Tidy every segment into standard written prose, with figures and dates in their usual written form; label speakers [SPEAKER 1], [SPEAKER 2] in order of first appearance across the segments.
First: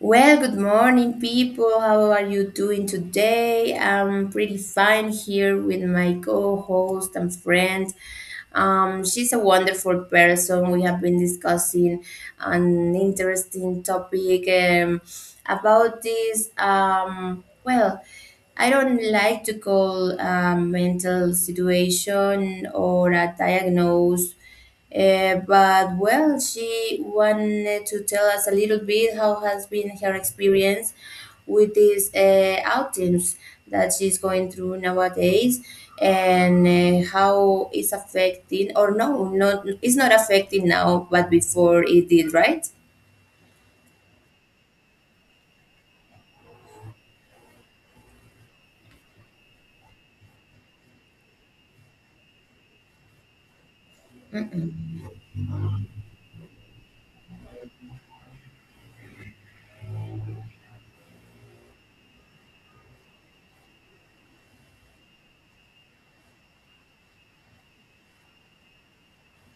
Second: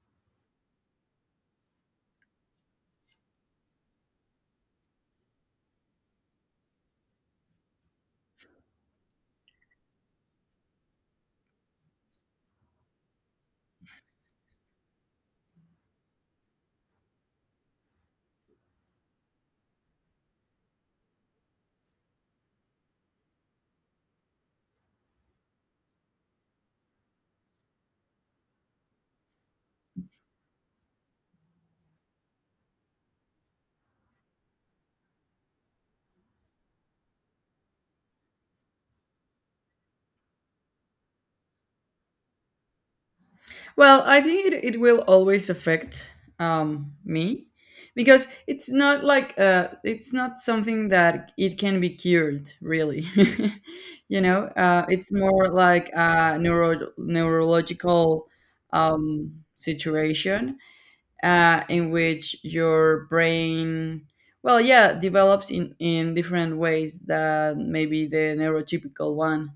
[SPEAKER 1] Well, good morning, people. How are you doing today? I'm pretty fine here with my co host and friend. She's a wonderful person. We have been discussing an interesting topic about this. I don't like to call a mental situation or a diagnose but well, she wanted to tell us a little bit how has been her experience with these outings that she's going through nowadays, and how it's affecting, or no, not it's not affecting now, but before it did, right?
[SPEAKER 2] Well, I think it will always affect me because it's not something that it can be cured, really. It's more like a neurological situation, in which your brain, well, yeah, develops in different ways than maybe the neurotypical one.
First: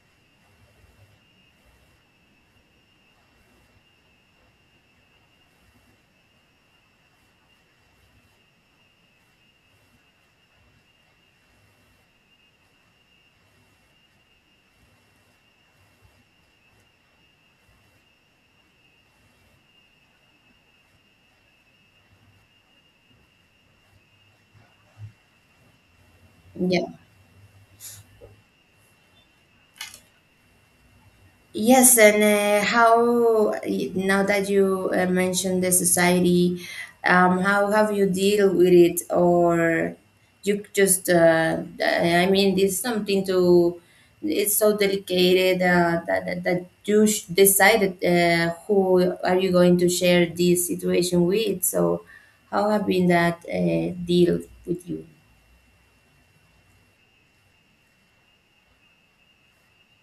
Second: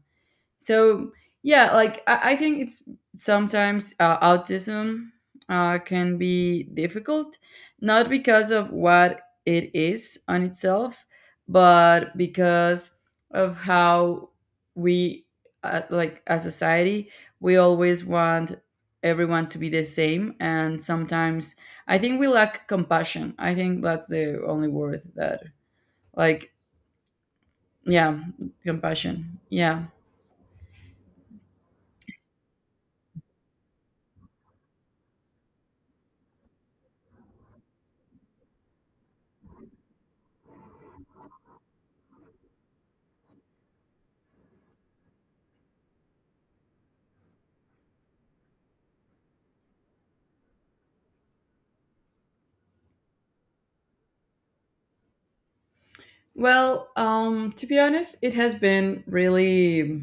[SPEAKER 2] So yeah, like I think it's sometimes, autism can be difficult, not because of what it is on itself, but because of how we, like, as society, we always want everyone to be the same, and sometimes I think we lack compassion. I think that's the only word that, like...
[SPEAKER 1] Yeah.
[SPEAKER 2] Yeah, compassion, yeah.
[SPEAKER 1] Yes, and how now that you mentioned the society, how have you deal with it, or you just? I mean, it's something to. It's so delicate that, that you decided who are you going to share this situation with. So, how have been that deal with you?
[SPEAKER 2] Well, to be honest, it has been really,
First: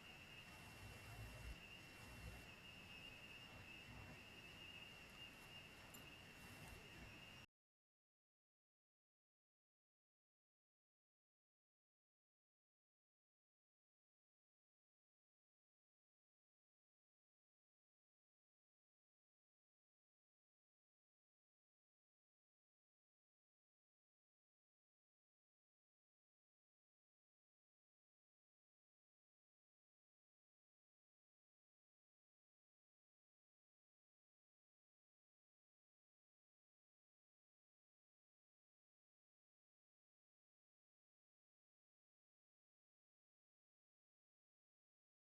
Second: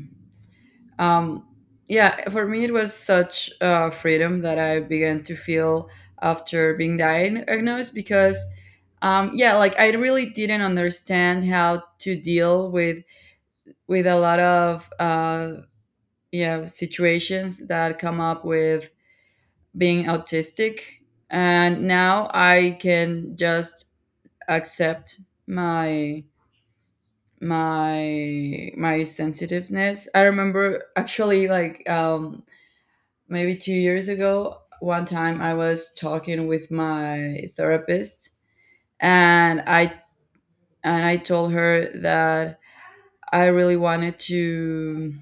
[SPEAKER 2] um, yeah, for me, it was such freedom that I began to feel after being diagnosed because, yeah, like, I really didn't understand how to deal with a lot of, yeah, situations that come up with being autistic, and now I can just accept my my sensitiveness. I remember, actually, like, maybe 2 years ago, one time I was talking with my therapist, and I told her that I really wanted to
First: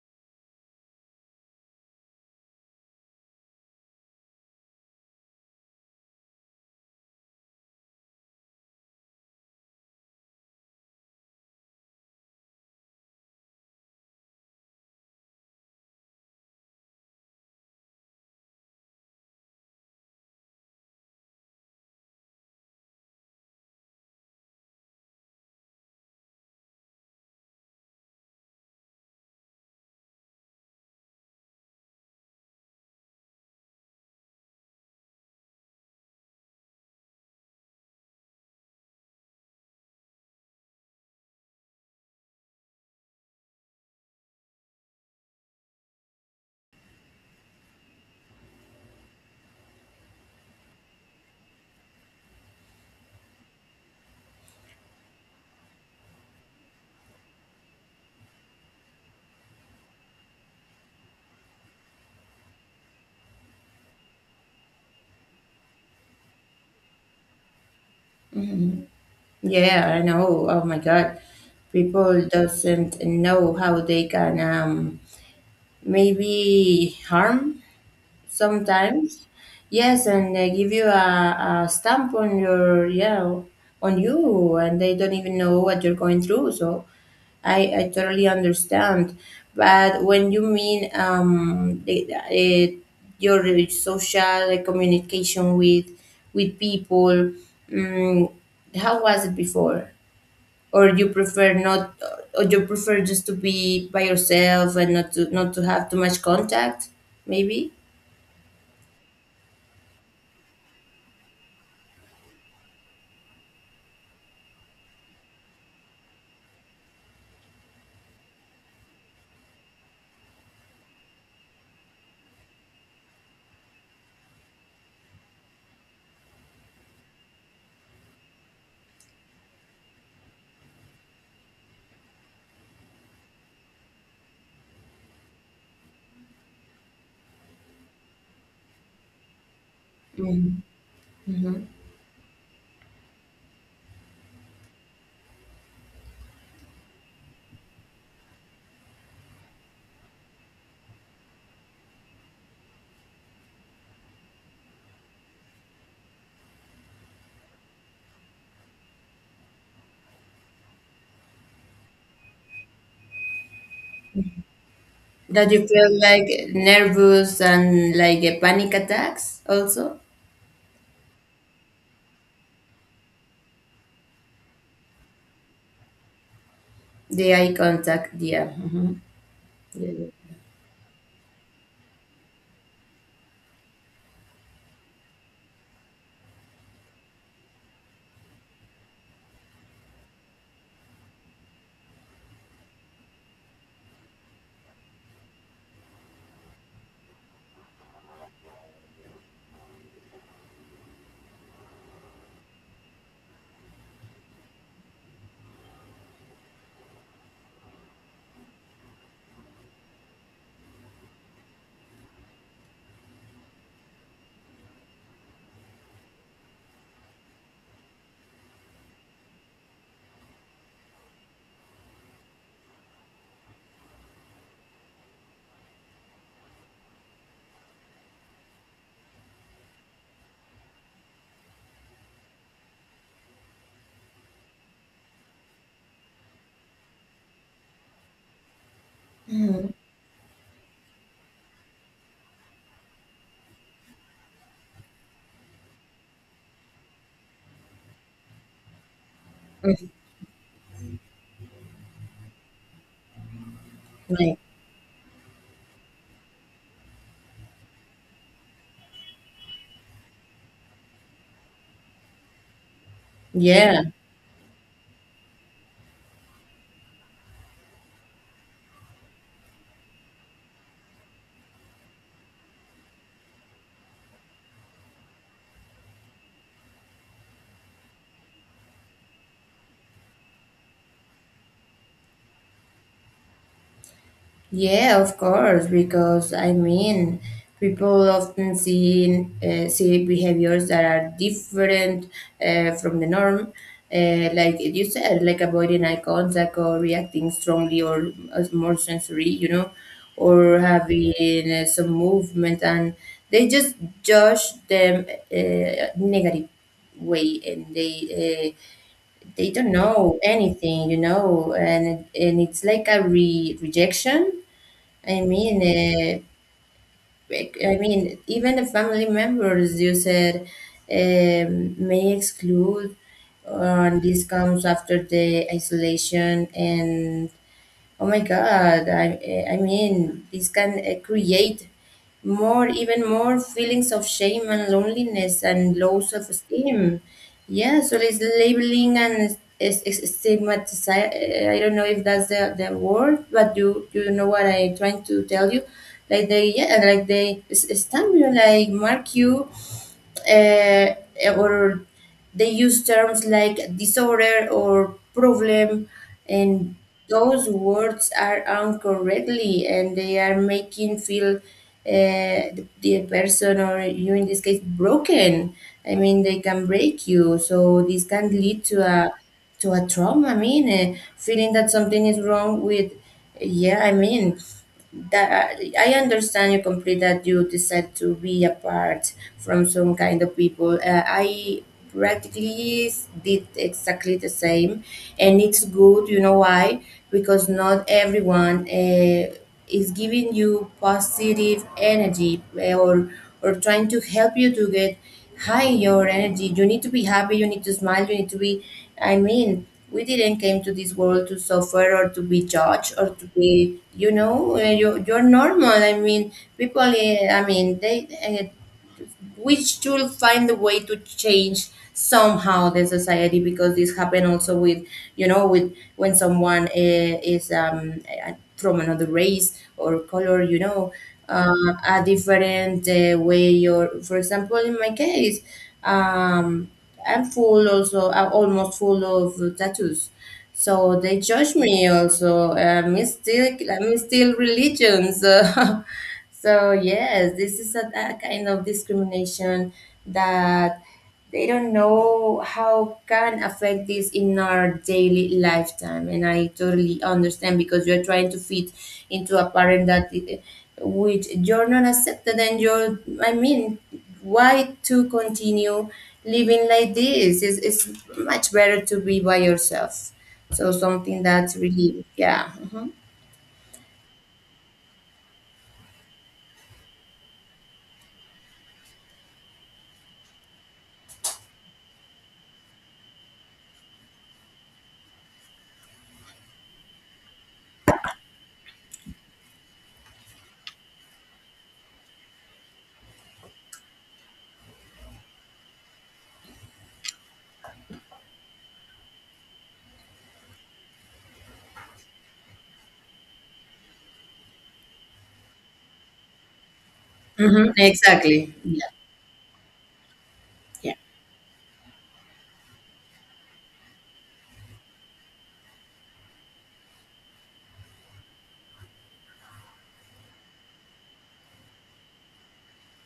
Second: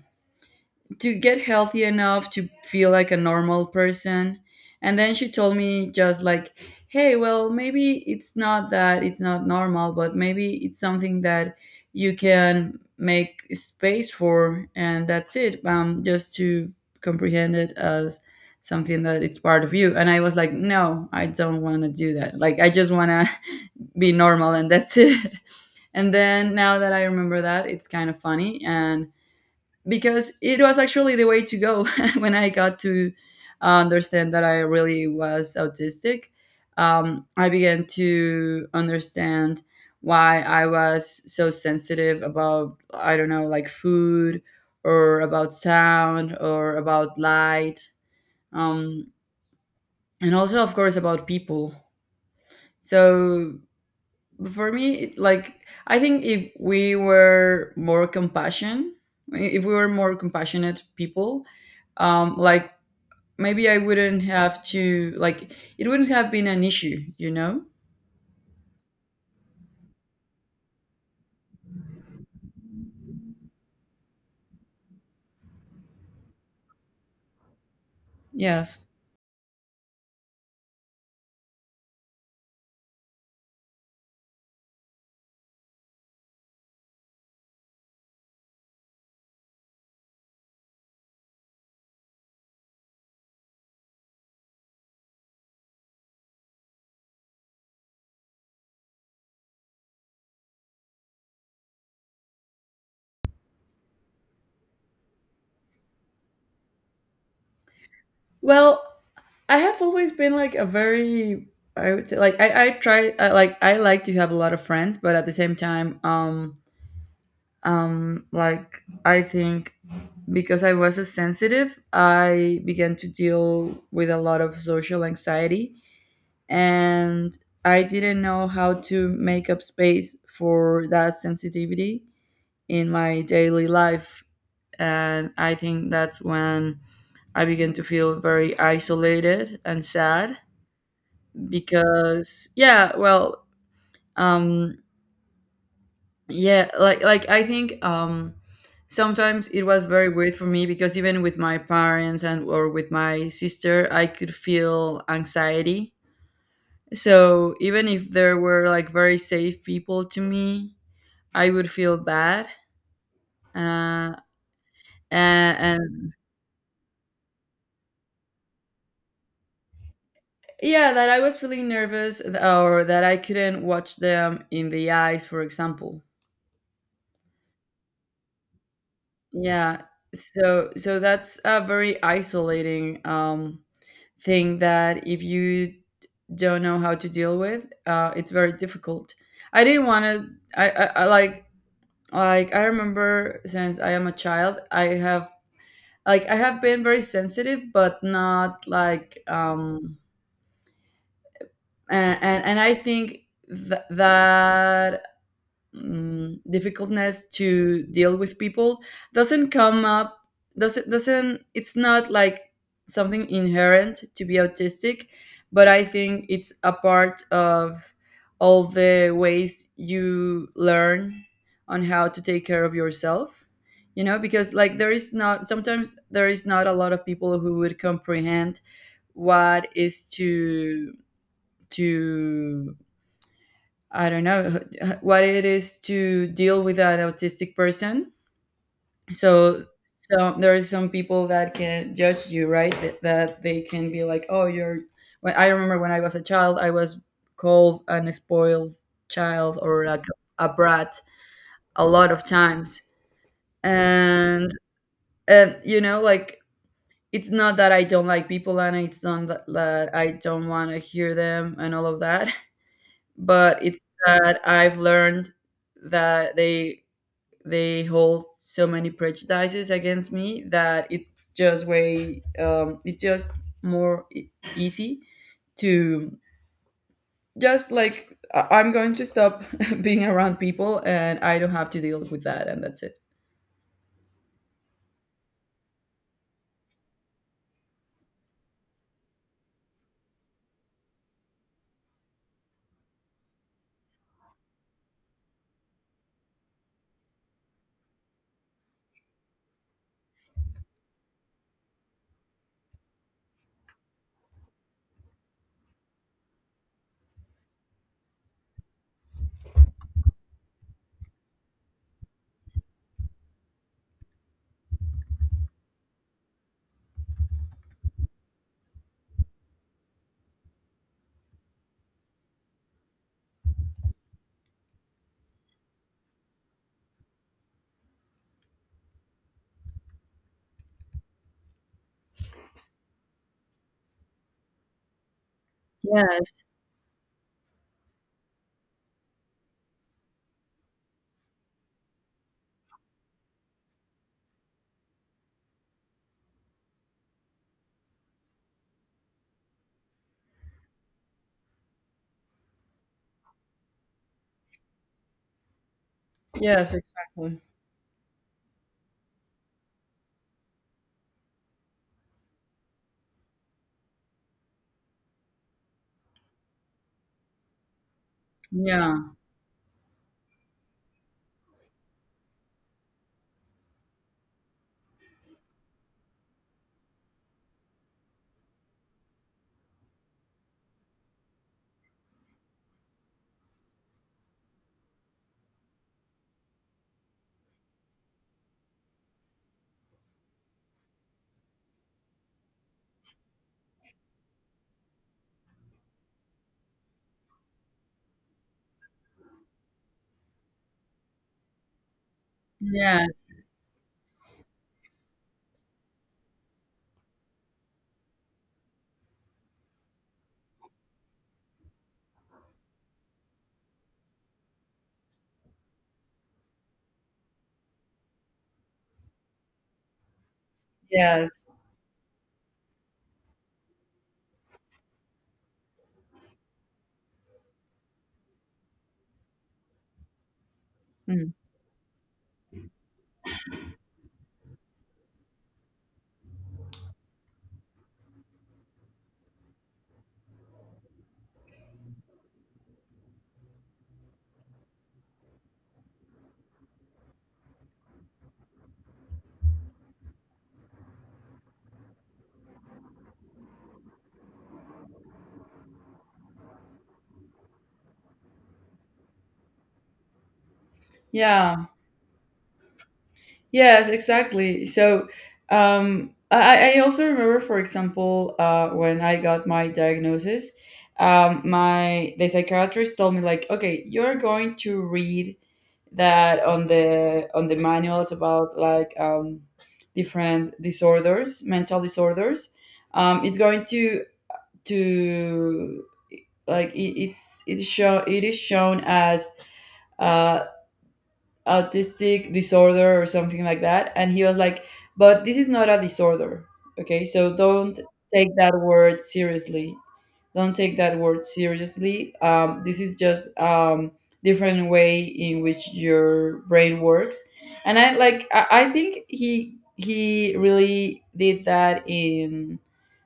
[SPEAKER 2] to get healthy enough to feel like a normal person. And then she told me, just like, hey, well, maybe it's not that it's not normal, but maybe it's something that you can make space for, and that's it. Just to comprehend it as something that it's part of you. And I was like, no, I don't want to do that. Like, I just want to be normal, and that's it. And then now that I remember that, it's kind of funny, and because it was actually the way to go when I got to understand that I really was autistic. I began to understand why I was so sensitive about, I don't know, like, food, or about sound, or about light, um, and also, of course, about people. So, for me like, I think if we were more compassion if we were more compassionate people, like, maybe I wouldn't have to like it wouldn't have been an issue.
[SPEAKER 1] Yeah, I know. Oh my God, people doesn't know how they can. Maybe harm
[SPEAKER 2] Yes.
[SPEAKER 1] sometimes. Yes, and they give you a stamp on your, yeah, on you, and they don't even know what you're going through. So I totally understand. But when you mean the, your social like, communication with people, um, how was it before? Or you prefer not or you prefer just to be by yourself and not to not to have too much contact maybe.
[SPEAKER 2] Well, I have always been like a very... I would say like I try I like to have a lot of friends, but at the same time, like, I think because I was so sensitive, I began to deal with a lot of social anxiety, and I didn't know how to make up space for that sensitivity in my daily life, and I think that's when I began to feel very isolated and sad.
[SPEAKER 1] Mm-hmm.
[SPEAKER 2] Because, yeah, well, um, yeah, like, I think, sometimes it was very weird for me, because even with my parents, and or with my sister, I could feel anxiety. So even if there were, like, very safe people to me, I would feel bad, uh
[SPEAKER 1] That
[SPEAKER 2] and,
[SPEAKER 1] you feel
[SPEAKER 2] and
[SPEAKER 1] like nervous and like a panic attacks also.
[SPEAKER 2] yeah, that I was feeling nervous, or that I couldn't watch them in the eyes, for example.
[SPEAKER 1] The eye contact, yeah.
[SPEAKER 2] Yeah.
[SPEAKER 1] Yeah.
[SPEAKER 2] So, that's a very isolating, thing that if you don't know how to deal with, it's very difficult. I didn't want to. I like, I remember, since I am a child, I have, like, I have been very sensitive, but not like, and and I think that, difficultness to deal with people doesn't come up, doesn't, it's not like something inherent to be autistic, but I think it's a part of all the ways you learn on how to take care of yourself, because, like, there is not sometimes there is not a lot of people who would comprehend what is to I don't know what it is to deal with an autistic person. So, there are some people that can judge you, right? That, that they can be like, "Oh, you're..." When I remember, when I was a child, I was called an spoiled child, or like a brat, a lot of times,
[SPEAKER 1] Mhm.
[SPEAKER 2] and you know, like, it's not that I don't like people, and it's not that, that I don't want to hear them, and all of that, but it's
[SPEAKER 1] Yeah.
[SPEAKER 2] that I've learned that they hold so many prejudices against me that it just way, it's just more easy to, just like, I'm going to stop being around people, and I don't have to deal with that, and that's it.
[SPEAKER 1] Yeah, of course, because I mean, people often see see behaviors that are different from the norm, like you said, like avoiding eye contact or reacting strongly or as more sensory, you know, or having some movement, and they just judge them negative way and they don't know anything, you know, and it's like a rejection. I mean, I mean, even the family members you said may exclude, and this comes after the isolation and, oh my God, I mean, this can create more, even more feelings of shame and loneliness and low self
[SPEAKER 2] Yes.
[SPEAKER 1] esteem. Yeah, so it's labeling and is stigmatization. I don't know if that's the word, but you know what I'm trying to tell you. Like they, yeah, like they stamp you, like mark you uh, or they use terms like disorder or problem,
[SPEAKER 2] Yes,
[SPEAKER 1] and
[SPEAKER 2] exactly.
[SPEAKER 1] those words are incorrectly, and they are making feel the person or you in this case broken. I mean, they can break you, so this can lead
[SPEAKER 2] Yeah.
[SPEAKER 1] to a trauma. I mean, feeling that something is wrong with, yeah, I mean that I understand you completely that you decide to be apart from some kind of people. I practically did exactly the same, and it's good, you know why? Because not everyone is giving you positive energy, or trying to help you to get high your energy. You need to be happy, you need to smile, you need to be, I mean, we didn't came to this world to suffer or to be judged
[SPEAKER 2] Yes.
[SPEAKER 1] or to be, you know, you, you're normal. I mean, people I mean they uh, which will find a way to change somehow the society, because this happened also with, you know, with when someone is from another race or color, you know,
[SPEAKER 2] Yes.
[SPEAKER 1] uh, a different way, or for example in my case, um, I'm full also, I'm almost full of tattoos, so they
[SPEAKER 2] Mm.
[SPEAKER 1] judge me also. I'm still religions. So yes, this is a kind of discrimination that they don't know how can affect this in our daily lifetime, and I totally understand because you're trying to fit into a pattern that which you're not accepted and you're, I mean, why to continue living like this? It's much better to be by yourself. So something that's
[SPEAKER 2] Yeah.
[SPEAKER 1] really, yeah.
[SPEAKER 2] Yes, exactly. So, I also remember, for example, when I got my diagnosis, my the psychiatrist told me, like, okay, you're going to read that on the, on the manuals about, like, different disorders, mental disorders. It's going to, like, it is shown as, uh, autistic disorder, or something like that. And he was like, but this is not a disorder. Okay, so
[SPEAKER 1] Hmm.
[SPEAKER 2] don't take
[SPEAKER 1] Exactly.
[SPEAKER 2] that
[SPEAKER 1] Yeah.
[SPEAKER 2] word seriously. Don't take
[SPEAKER 1] Yeah.
[SPEAKER 2] that word seriously. This is just, different way in which your brain works. And I, like, I think he really did that in,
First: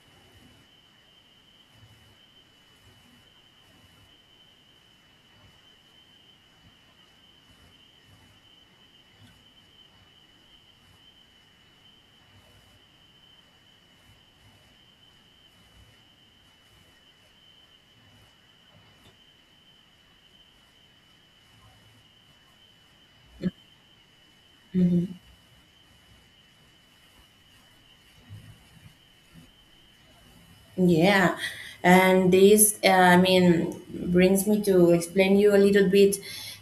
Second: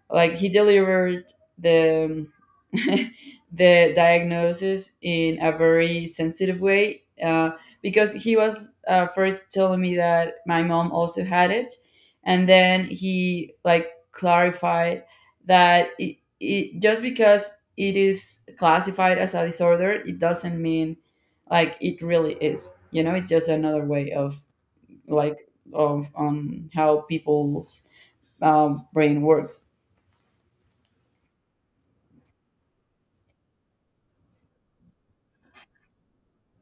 [SPEAKER 2] like, he delivered the the diagnosis in a very sensitive way, because he was, first telling me that my mom also had it, and then he, like, clarified that it just because it is classified as a disorder, it doesn't mean, like, it really is. You know, it's just another way of, like, of how people's, brain works.
[SPEAKER 1] Yeah, and this, I mean, brings me to explain you a little bit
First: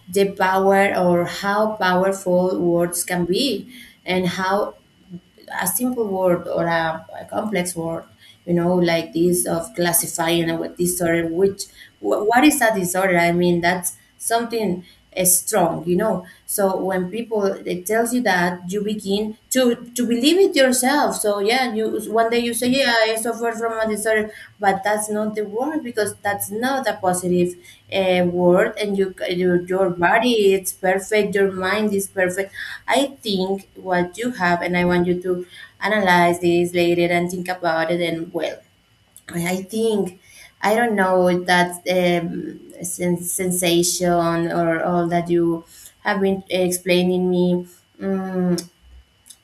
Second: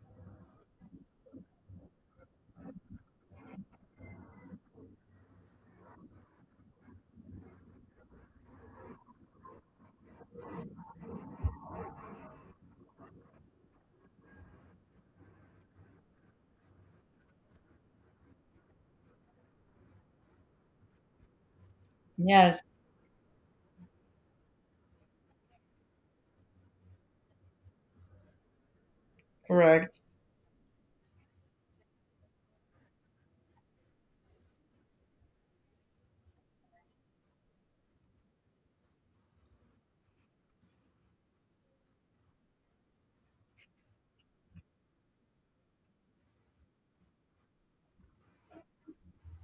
[SPEAKER 1] the power or how powerful words can be, and how a simple word or a complex word, you know, like this of classifying a disorder, which what is a disorder? I mean, that's something strong, you know. So when people it tells you that, you begin to believe it yourself. So yeah, you one day you
[SPEAKER 2] Yeah.
[SPEAKER 1] say, yeah, I suffer from a disorder, but that's not the word because that's not a positive word, and you your
[SPEAKER 2] Correct.
[SPEAKER 1] body it's perfect, your mind is perfect. I think what you have, and I want you to analyze this later and think about it. And well, I think I don't know that sensation or all that you have been explaining me. Mm,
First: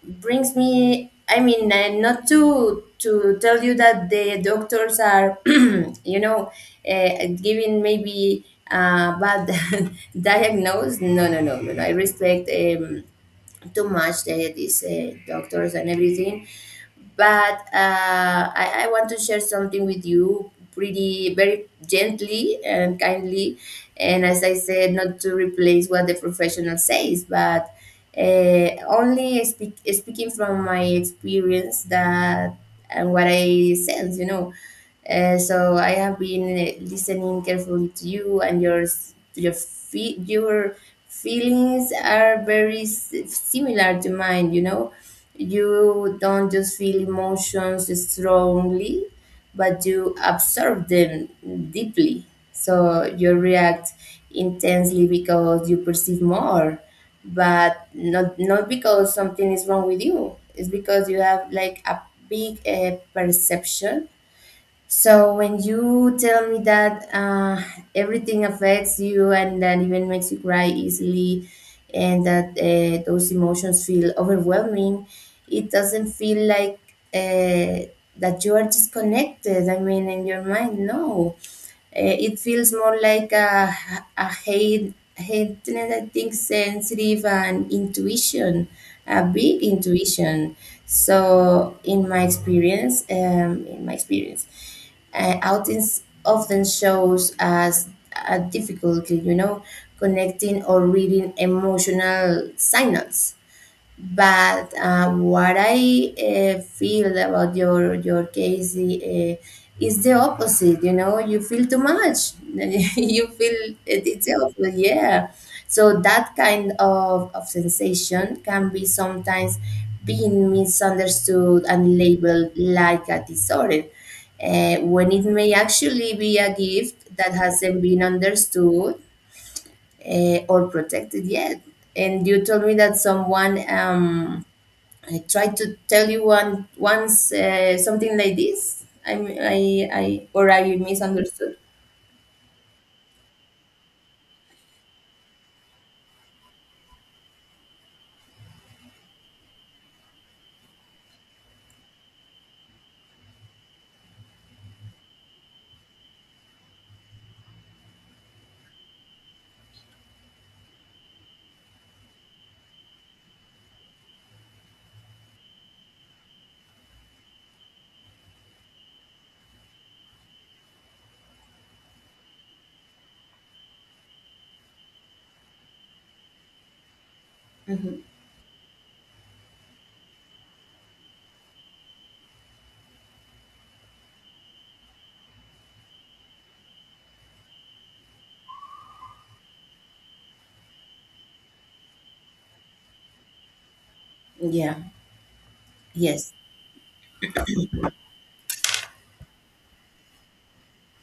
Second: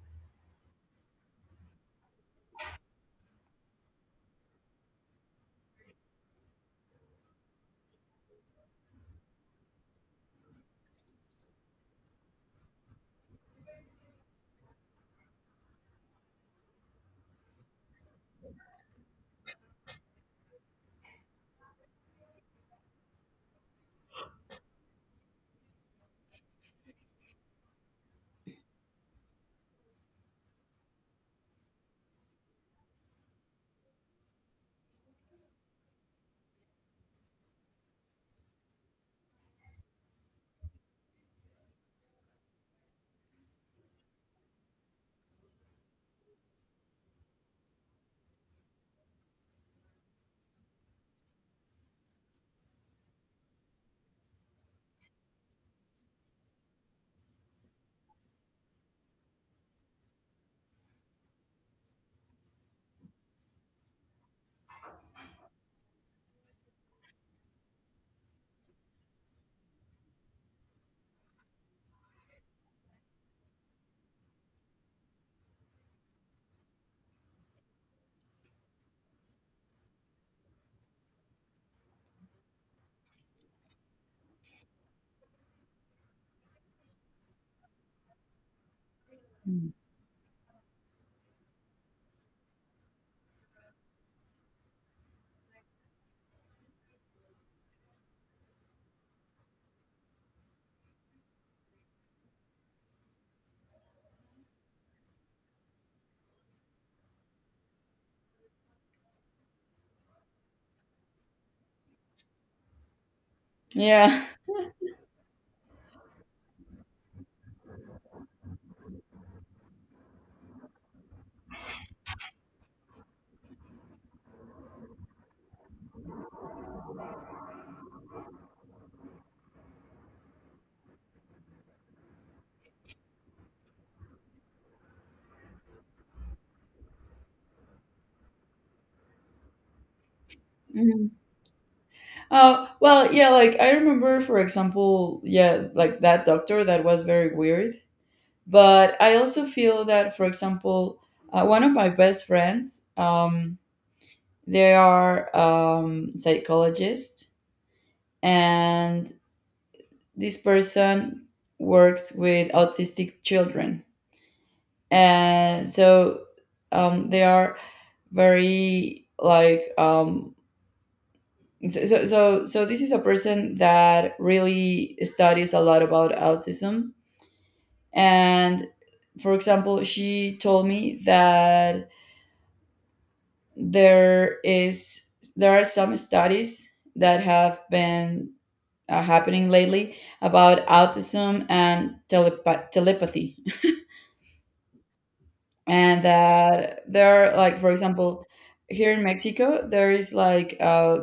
[SPEAKER 1] brings me, I mean, not to to tell you that the doctors are you know giving maybe bad diagnose. No no no no no, I respect too much the, these doctors and everything, but I want to share something with you pretty very gently and kindly, and as I said, not to replace what the professional says, but only speak, speaking from my experience that and what I sense, you know. So I have been listening carefully to you and your to your your feelings are very similar to mine. You know, you don't just feel emotions strongly, but you absorb them deeply. So you react intensely because you perceive more, but not not because something is wrong with you. It's because you have like a big perception. So when you tell me that everything affects you and that even makes you cry easily, and that those emotions feel overwhelming, it doesn't feel like uh, that you are disconnected. I mean, in your mind, no, it feels more like a heightened, I think, sensitive and intuition, a big
[SPEAKER 2] Mm.
[SPEAKER 1] intuition. So, in my experience, outings often shows as a difficulty, you know, connecting or reading emotional signals. But what I feel about your case is the opposite. You know, you feel too much. You feel, it,
[SPEAKER 2] Yeah.
[SPEAKER 1] it's the opposite. Yeah. So that kind of sensation can be sometimes being misunderstood and labeled like a disorder, when it may actually be a gift that hasn't been understood or protected yet. And you told me that someone I tried to tell you one once something like this. I or I
[SPEAKER 2] Mhm.
[SPEAKER 1] misunderstood.
[SPEAKER 2] Well, yeah, like, I remember, for example, yeah, like, that doctor that was very weird. But I also feel that, for example, one of my best friends, they are, psychologists, and this person works with autistic children, and so, they are very, like, so, this is a person that really studies a lot about autism.
[SPEAKER 1] Hmm.
[SPEAKER 2] And, for example, she told me that there is there are some studies that have been, happening lately about autism and telepathy,
[SPEAKER 1] Yeah.
[SPEAKER 2] and
[SPEAKER 1] Yes.
[SPEAKER 2] that there are, like, for example, here in Mexico there is, like,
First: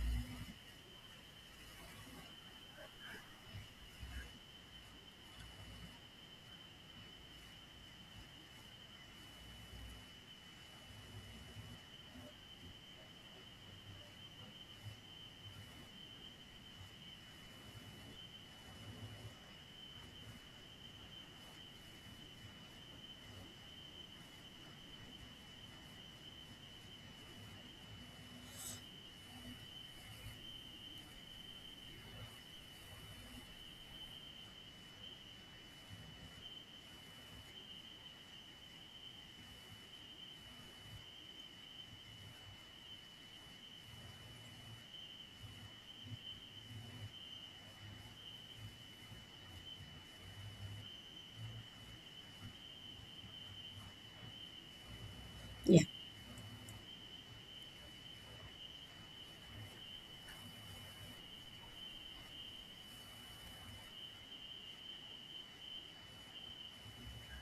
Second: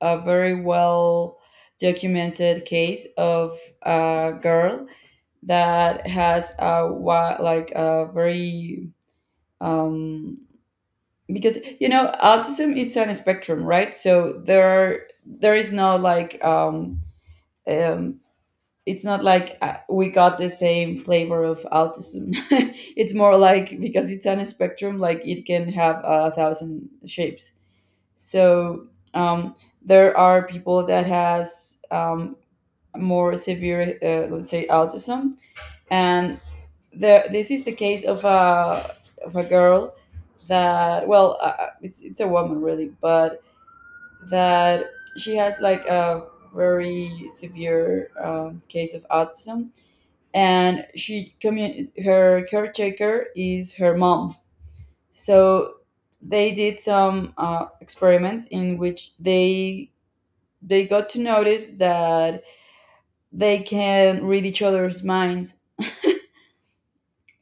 [SPEAKER 2] a very well documented case of a girl that has a like a very, um because, you know, autism, it's on a spectrum, right? So there are, there is not like um it's not like, we got the same flavor of autism. It's more like, because it's on a spectrum, like, it can have a thousand shapes. So, um there are people that has, more severe, let's say, autism. And this is the case of a girl that, well, it's a woman really, but that she has like a very severe, case of autism. And she her caretaker is her mom. So
[SPEAKER 1] Yeah.
[SPEAKER 2] they did some, experiments in which they got to notice that they can read each other's minds.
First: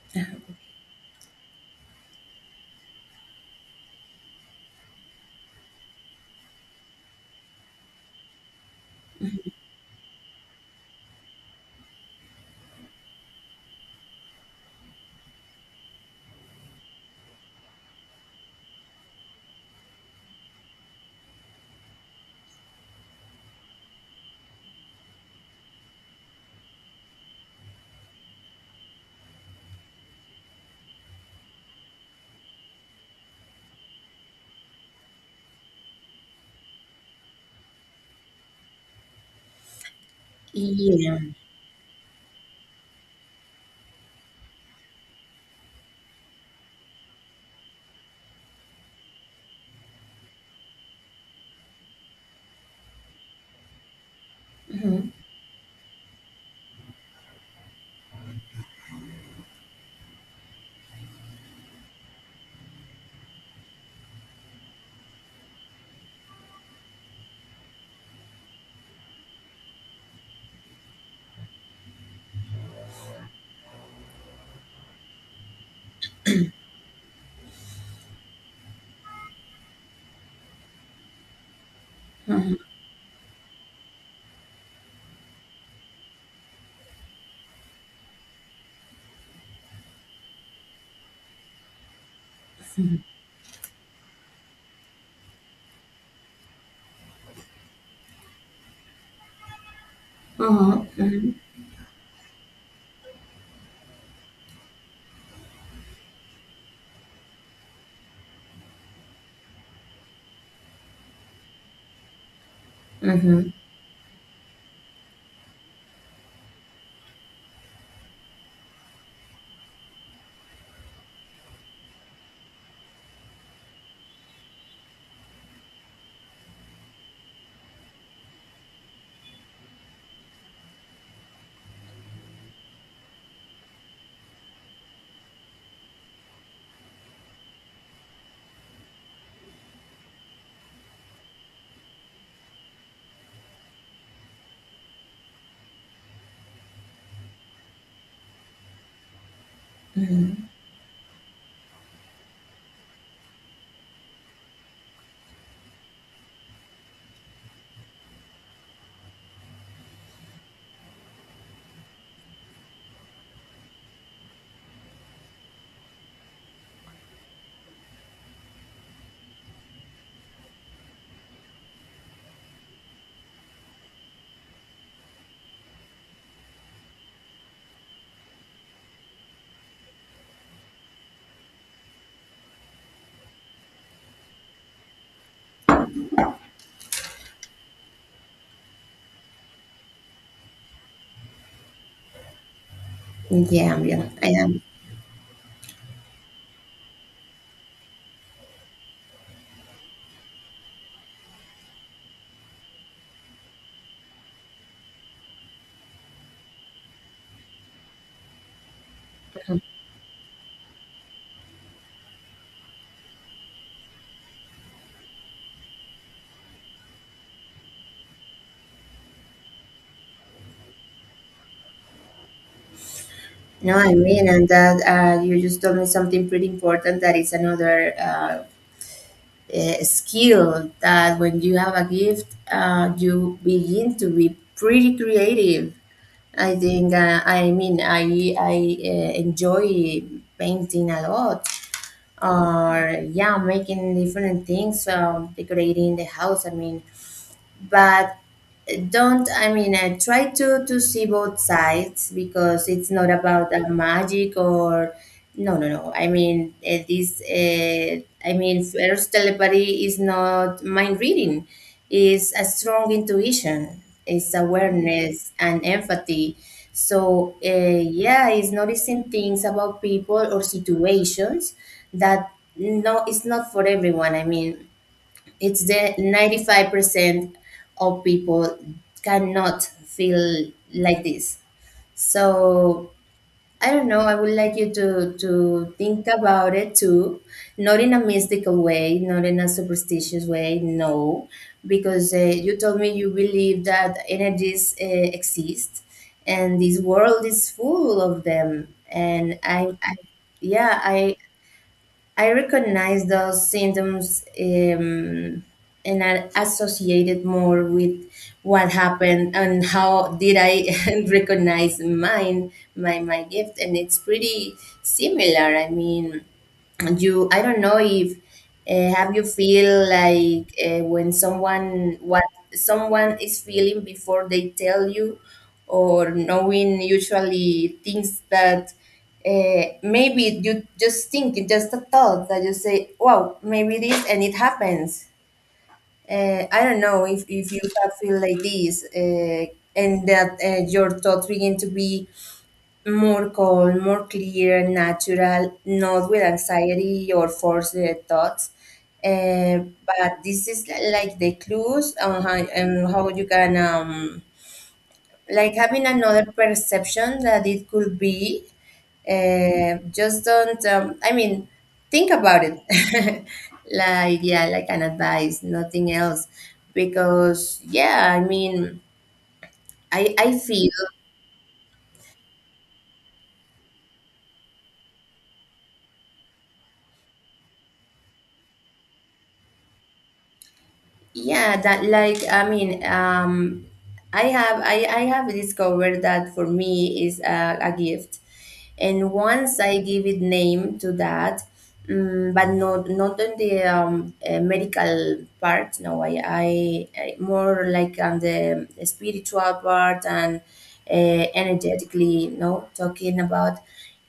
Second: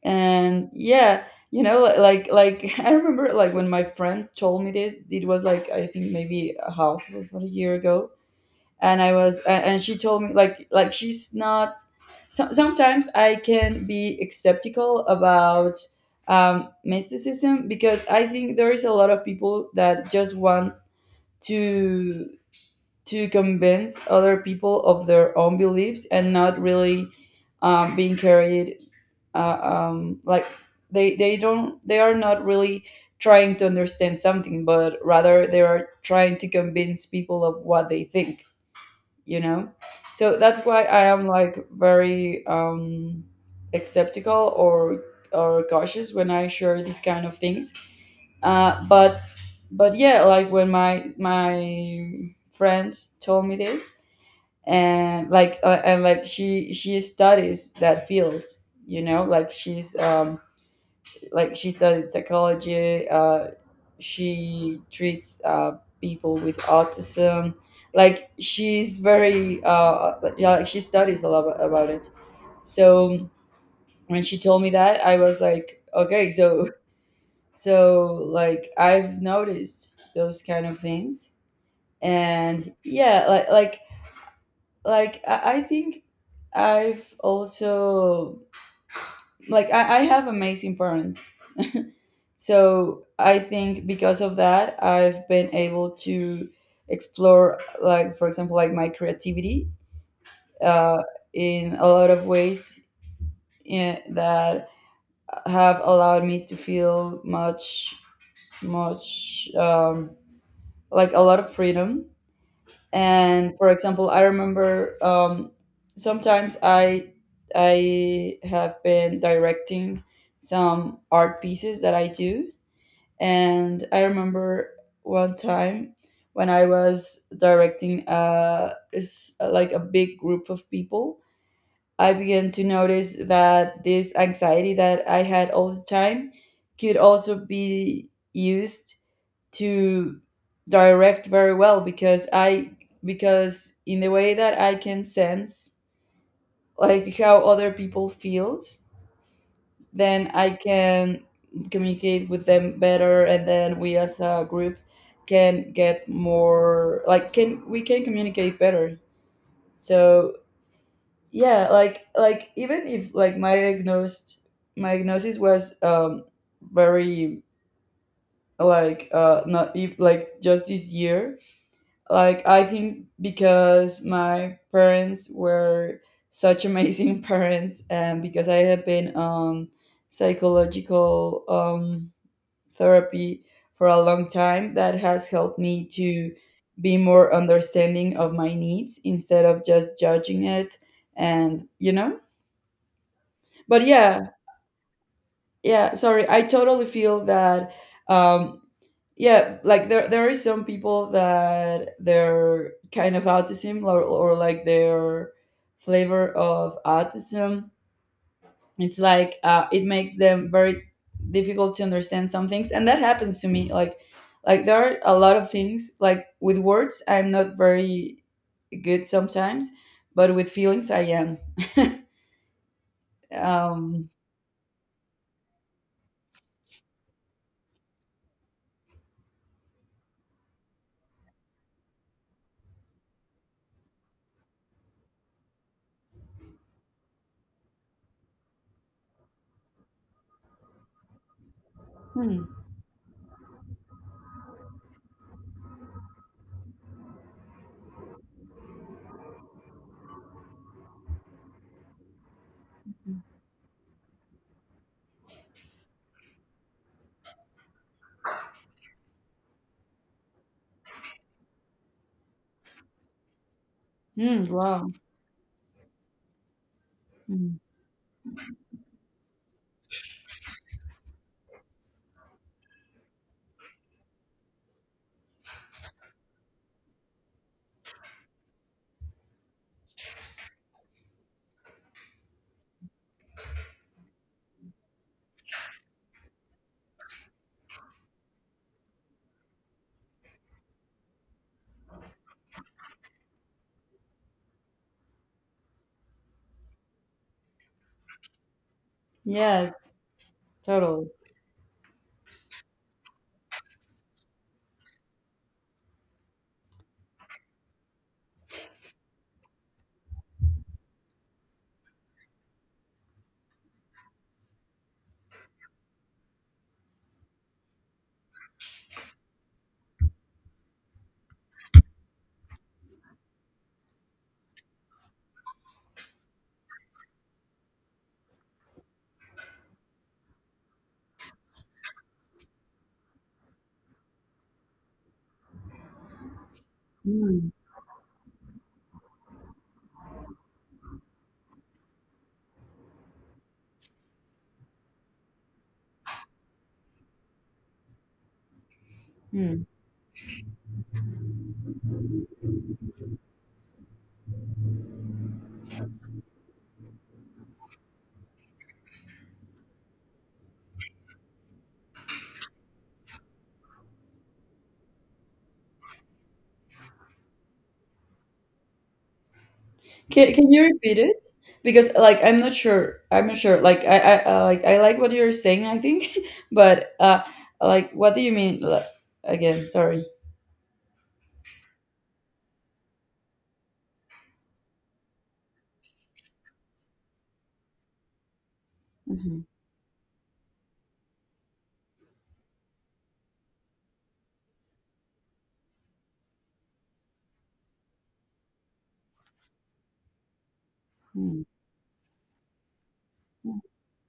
[SPEAKER 2] And yeah, you know, like, I remember, like, when my friend told me this, it was like, I think, maybe a half of a year ago. And and she told me, like, she's not... So, sometimes I can be skeptical about, mysticism, because I think there is a lot of people that just want to to convince other people of their own beliefs, and not really, being carried, like, they are not really trying to understand something, but rather they are trying to convince people of what they think you know so that's why I am,
[SPEAKER 1] Yeah.
[SPEAKER 2] like, very, skeptical, or cautious, when I share these kind of things. But, yeah, like, when my friend told me this,
[SPEAKER 1] Mm-hmm.
[SPEAKER 2] and like, and like, she studies that field. You know, like, she's, like, she studied psychology, she treats, people with autism. Like, she's very, yeah, like, she studies a lot about it. So, when she told me that, I was like, okay, so, like, I've noticed those kind of things. And yeah, like, I think I've also, like, I have amazing parents. So I think because of that, I've been able to explore, like, for example, like, my creativity, uh,
[SPEAKER 1] Mm-hmm. Mm-hmm.
[SPEAKER 2] in a lot of ways, that have allowed me to feel much, much um, like, a lot of freedom.
[SPEAKER 1] Mm-hmm.
[SPEAKER 2] And, for example, I remember, sometimes I have been directing some art pieces that I do. And I remember one time when I was directing a, like, a big group of people, I began to notice that this anxiety that I had all the time could also be used to direct very well. Because I, because in the way that I can sense, like, how other people feels, then I can communicate with them better, and then we as a group can get more, like, can we can communicate better. So yeah, like, even if, like, my diagnosis was, very, like, not like, just this year, like, I think because my parents were such amazing parents, and because I have been on psychological, therapy, for a long time, that has helped me to be more understanding of my needs, instead of just judging it. And, you know,
[SPEAKER 1] Yeah.
[SPEAKER 2] but
[SPEAKER 1] Yeah. I
[SPEAKER 2] yeah,
[SPEAKER 1] am.
[SPEAKER 2] yeah, sorry, I totally feel that, um, yeah, like, there is some people that their kind of autism, or like their flavor of autism, it's like, it makes them very difficult to understand some things. And that happens to me, like there are a lot of things, like, with words I'm not very good sometimes, but with feelings I am.
[SPEAKER 1] No, I
[SPEAKER 2] Um.
[SPEAKER 1] mean, and that you just told me something pretty important. That is another skill that when you have a gift, you begin to be pretty creative. I think I mean I enjoy painting a lot,
[SPEAKER 2] Hmm.
[SPEAKER 1] or yeah, making different things, decorating the house. I mean, but don't, I mean, I try to see both sides, because it's not about the magic or, no no no, I mean, this I mean, first telepathy is not mind reading, it's a strong intuition, it's
[SPEAKER 2] Hmm, wow.
[SPEAKER 1] awareness and empathy. So
[SPEAKER 2] Hmm.
[SPEAKER 1] yeah, it's noticing things about people or situations that, no, it's not for everyone. I mean, it's the 95% of people cannot feel like this. So I don't know, I would like you to think about it too, not in a mystical way, not in a superstitious way, no, because you told me you believe that energies exist and this world is full of them, and
[SPEAKER 2] Yes,
[SPEAKER 1] I, yeah,
[SPEAKER 2] totally.
[SPEAKER 1] I recognize those symptoms and I associated more with what happened and how did I recognize mine, my gift, and it's pretty similar. I mean, you I don't know if have you feel like when someone, what someone is feeling before they tell you, or knowing usually things that maybe you just think it's just a thought that you say, wow, maybe this and it happens. I don't know
[SPEAKER 2] Hmm.
[SPEAKER 1] if you have feel like this, and that your thoughts begin to be more calm, more clear, natural, not with anxiety or forced thoughts. Uh,
[SPEAKER 2] Hmm.
[SPEAKER 1] but this is like the clues on how you can, like having another perception that it could be. Just don't, I mean, think about it. Like, yeah, like an advice, nothing else. Because, yeah, I mean, I, I
[SPEAKER 2] Can you
[SPEAKER 1] feel
[SPEAKER 2] repeat it? Because, like, I'm not sure. I'm not sure. Like, I like, I like what you're saying, I think, but, like, what do you mean? Like, again, sorry.
[SPEAKER 1] yeah that like I mean, I have discovered that for me is a gift, and
[SPEAKER 2] Mhm.
[SPEAKER 1] once I give it name to that, but not on the medical part. No, I more like on the spiritual part, and uh,
[SPEAKER 2] Mm.
[SPEAKER 1] energetically, no, talking about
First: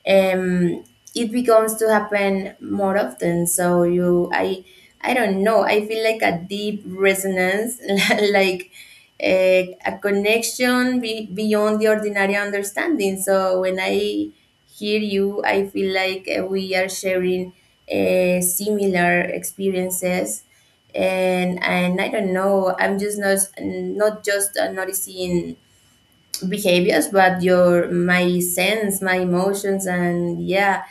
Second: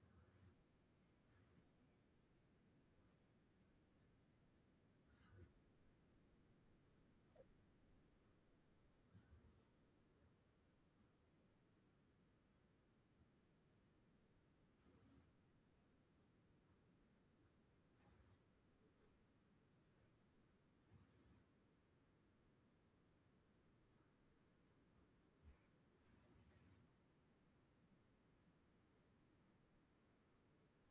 [SPEAKER 1] um, it becomes to happen more often. So I don't know. I feel like a deep resonance, like a connection beyond the ordinary understanding. So when I hear you, I feel like we are sharing similar experiences. And I don't know, I'm just not, not just noticing behaviors but your my sense, my emotions. And yeah,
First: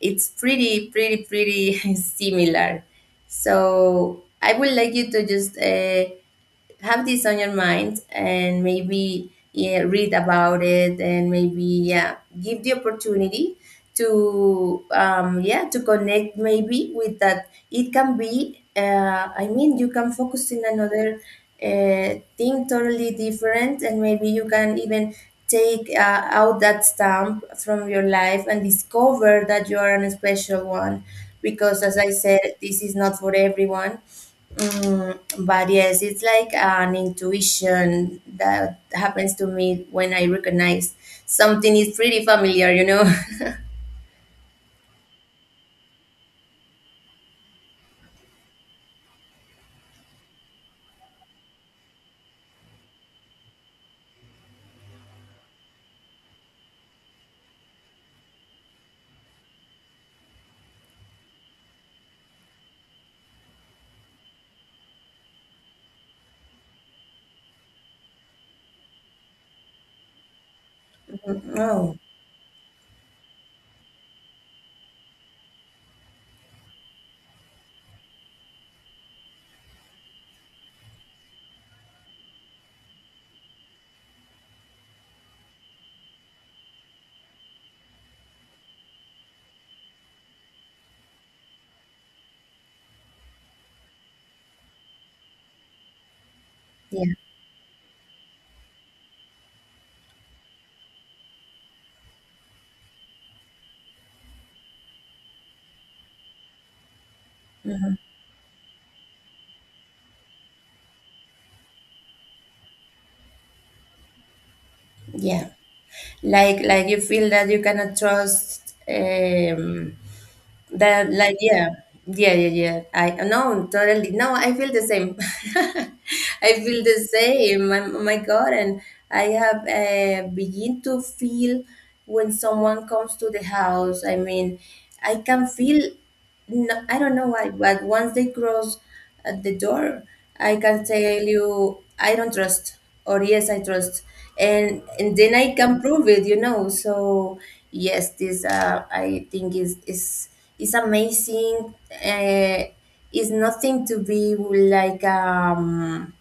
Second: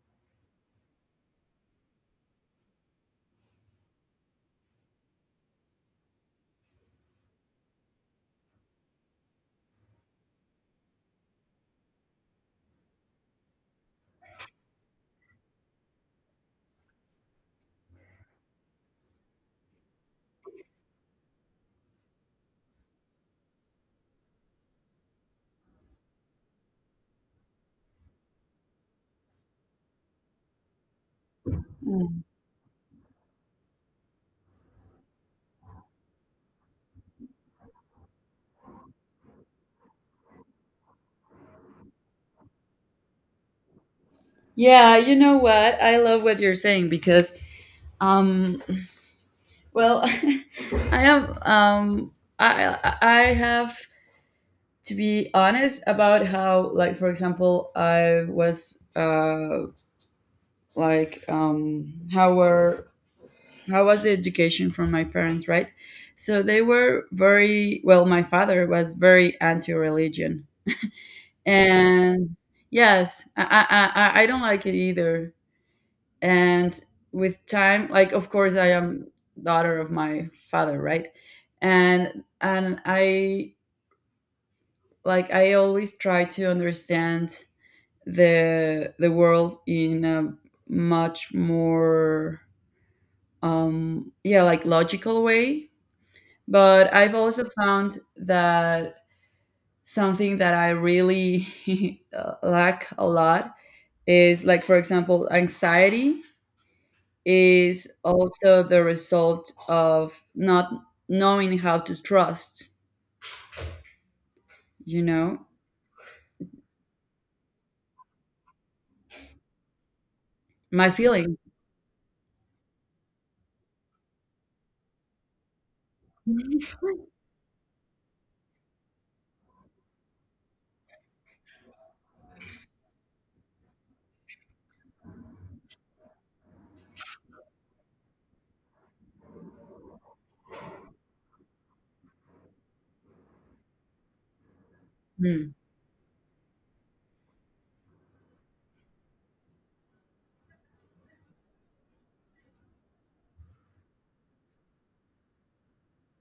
[SPEAKER 1] it's pretty similar. So I would like you to just have this on your mind and maybe, yeah, read about it, and maybe, yeah, give the opportunity to, yeah, to connect maybe with that. It can be, you can focus in another uh, thing totally different, and maybe you can even take out that stamp from your life and discover that you are an special one, because as I
[SPEAKER 2] Mm.
[SPEAKER 1] said, this is not for everyone. Mm, but yes, it's like an intuition that happens to me when I recognize something is pretty familiar, you know.
[SPEAKER 2] Yeah, you know what? I love what you're saying, because, um well, I have, I have to be honest about how, like, for example, I was, like, how was the education from my parents, right? So they were very well, my father was very anti-religion,
[SPEAKER 1] Oh,
[SPEAKER 2] and yes, I don't like it either. And with time, like, of course, I am daughter of my father, right? And I, like, I always try to understand the world in a much more, yeah, like, logical way. But
[SPEAKER 1] yeah,
[SPEAKER 2] I've also found that something that I really lack a lot, is, like, for example, anxiety is also the result of not knowing how to trust, you know,
[SPEAKER 1] yeah. Like you feel that you cannot trust.
[SPEAKER 2] my
[SPEAKER 1] That, like,
[SPEAKER 2] feelings.
[SPEAKER 1] yeah, yeah, yeah, yeah. I, no, totally. No, I feel the same. I feel the same. My God. And I have begin to feel when someone comes to the house. I mean, I can feel, no, I don't know why, but once they cross the door, I can tell you I don't trust or yes I trust, and then I
[SPEAKER 2] Mm.
[SPEAKER 1] can prove it, you know. So yes, this, I think is, is amazing. It's nothing to be like,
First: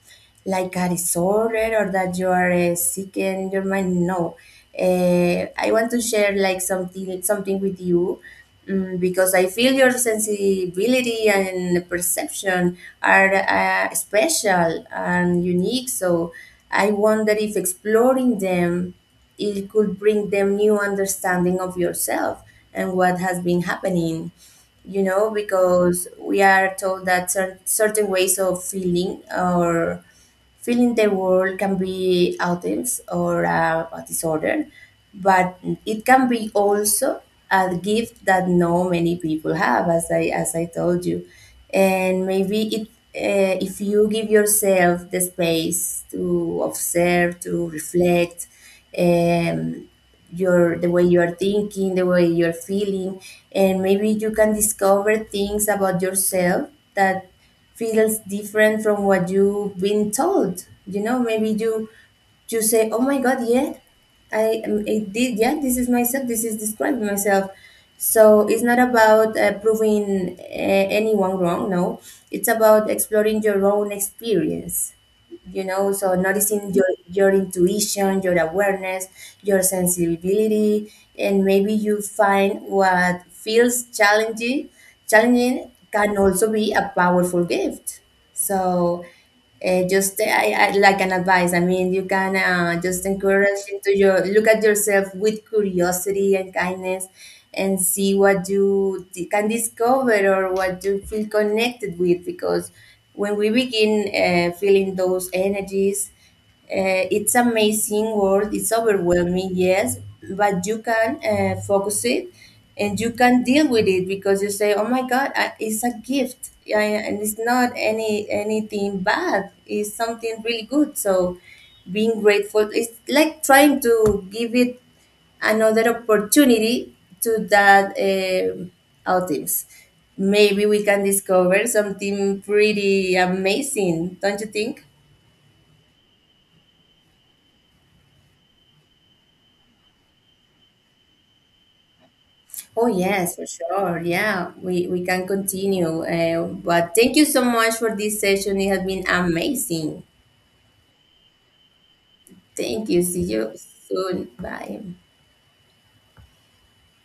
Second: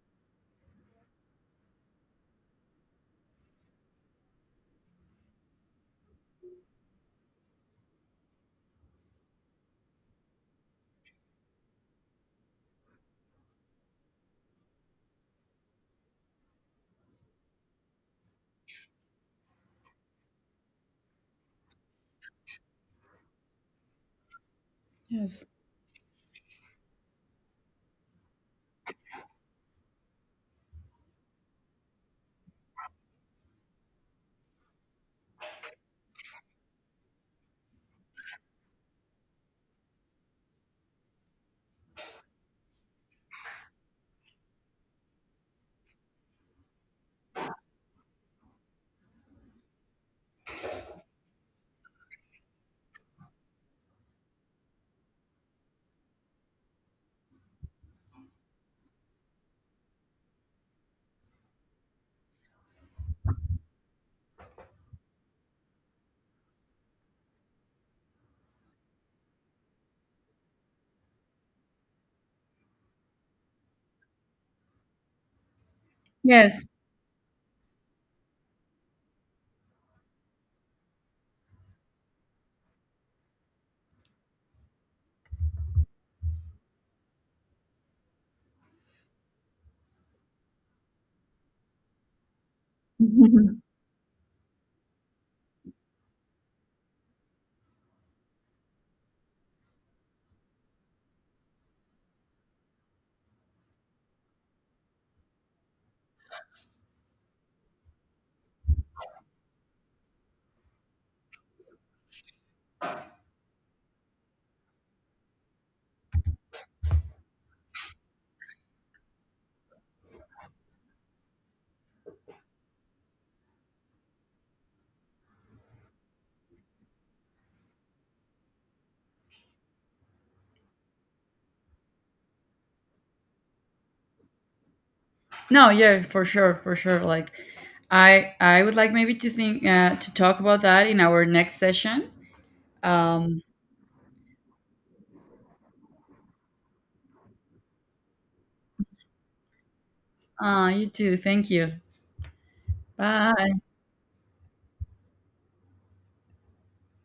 [SPEAKER 1] like a disorder, or that you are sick in your mind. No, I want to share like something with you. Mm, because I feel your sensibility and perception are special and unique. So I wonder if exploring them, it could bring them new understanding of yourself and what has been happening, you know,
[SPEAKER 2] Yes.
[SPEAKER 1] because we are told that certain ways of feeling or feeling the world can be outings or a disorder, but it can be also a gift that no many people have, as I told you, and maybe it. If you give yourself the space to observe, to reflect, um, your the way you are thinking, the way you're feeling, and maybe you can discover things about yourself that feels different from what you've been told. You know, maybe you you say, "Oh my God, yeah, I did, yeah, this is myself, this is describing myself." So it's not about proving anyone wrong. No, it's about exploring your own experience, you know. So
[SPEAKER 2] Yes.
[SPEAKER 1] noticing your intuition, your awareness, your sensibility, and maybe you find what feels challenging. Challenging can also be a powerful gift. So like an advice, I mean, you can just
[SPEAKER 2] No.
[SPEAKER 1] encourage into your look at yourself with curiosity and kindness, and see what you can discover or what you feel connected with. Because when we begin feeling those energies, it's amazing world, it's overwhelming, yes, but you can focus it and you can deal with it, because you say, oh my god, I, it's a gift. Yeah, yeah. And it's not anything bad, it's something really good. So being grateful, it's like trying to give it another opportunity to that, audience. Maybe we can discover something pretty amazing, don't you think?
[SPEAKER 2] Yeah, for sure, for sure. Like, I would like, maybe, to think, to talk about that in our next session.
[SPEAKER 1] Oh, yes,
[SPEAKER 2] Um,
[SPEAKER 1] for sure. Yeah, we can continue. But thank you so much for this session. It has been amazing.
[SPEAKER 2] you too. Thank you.
[SPEAKER 1] Thank you. See you
[SPEAKER 2] Bye.
[SPEAKER 1] soon. Bye.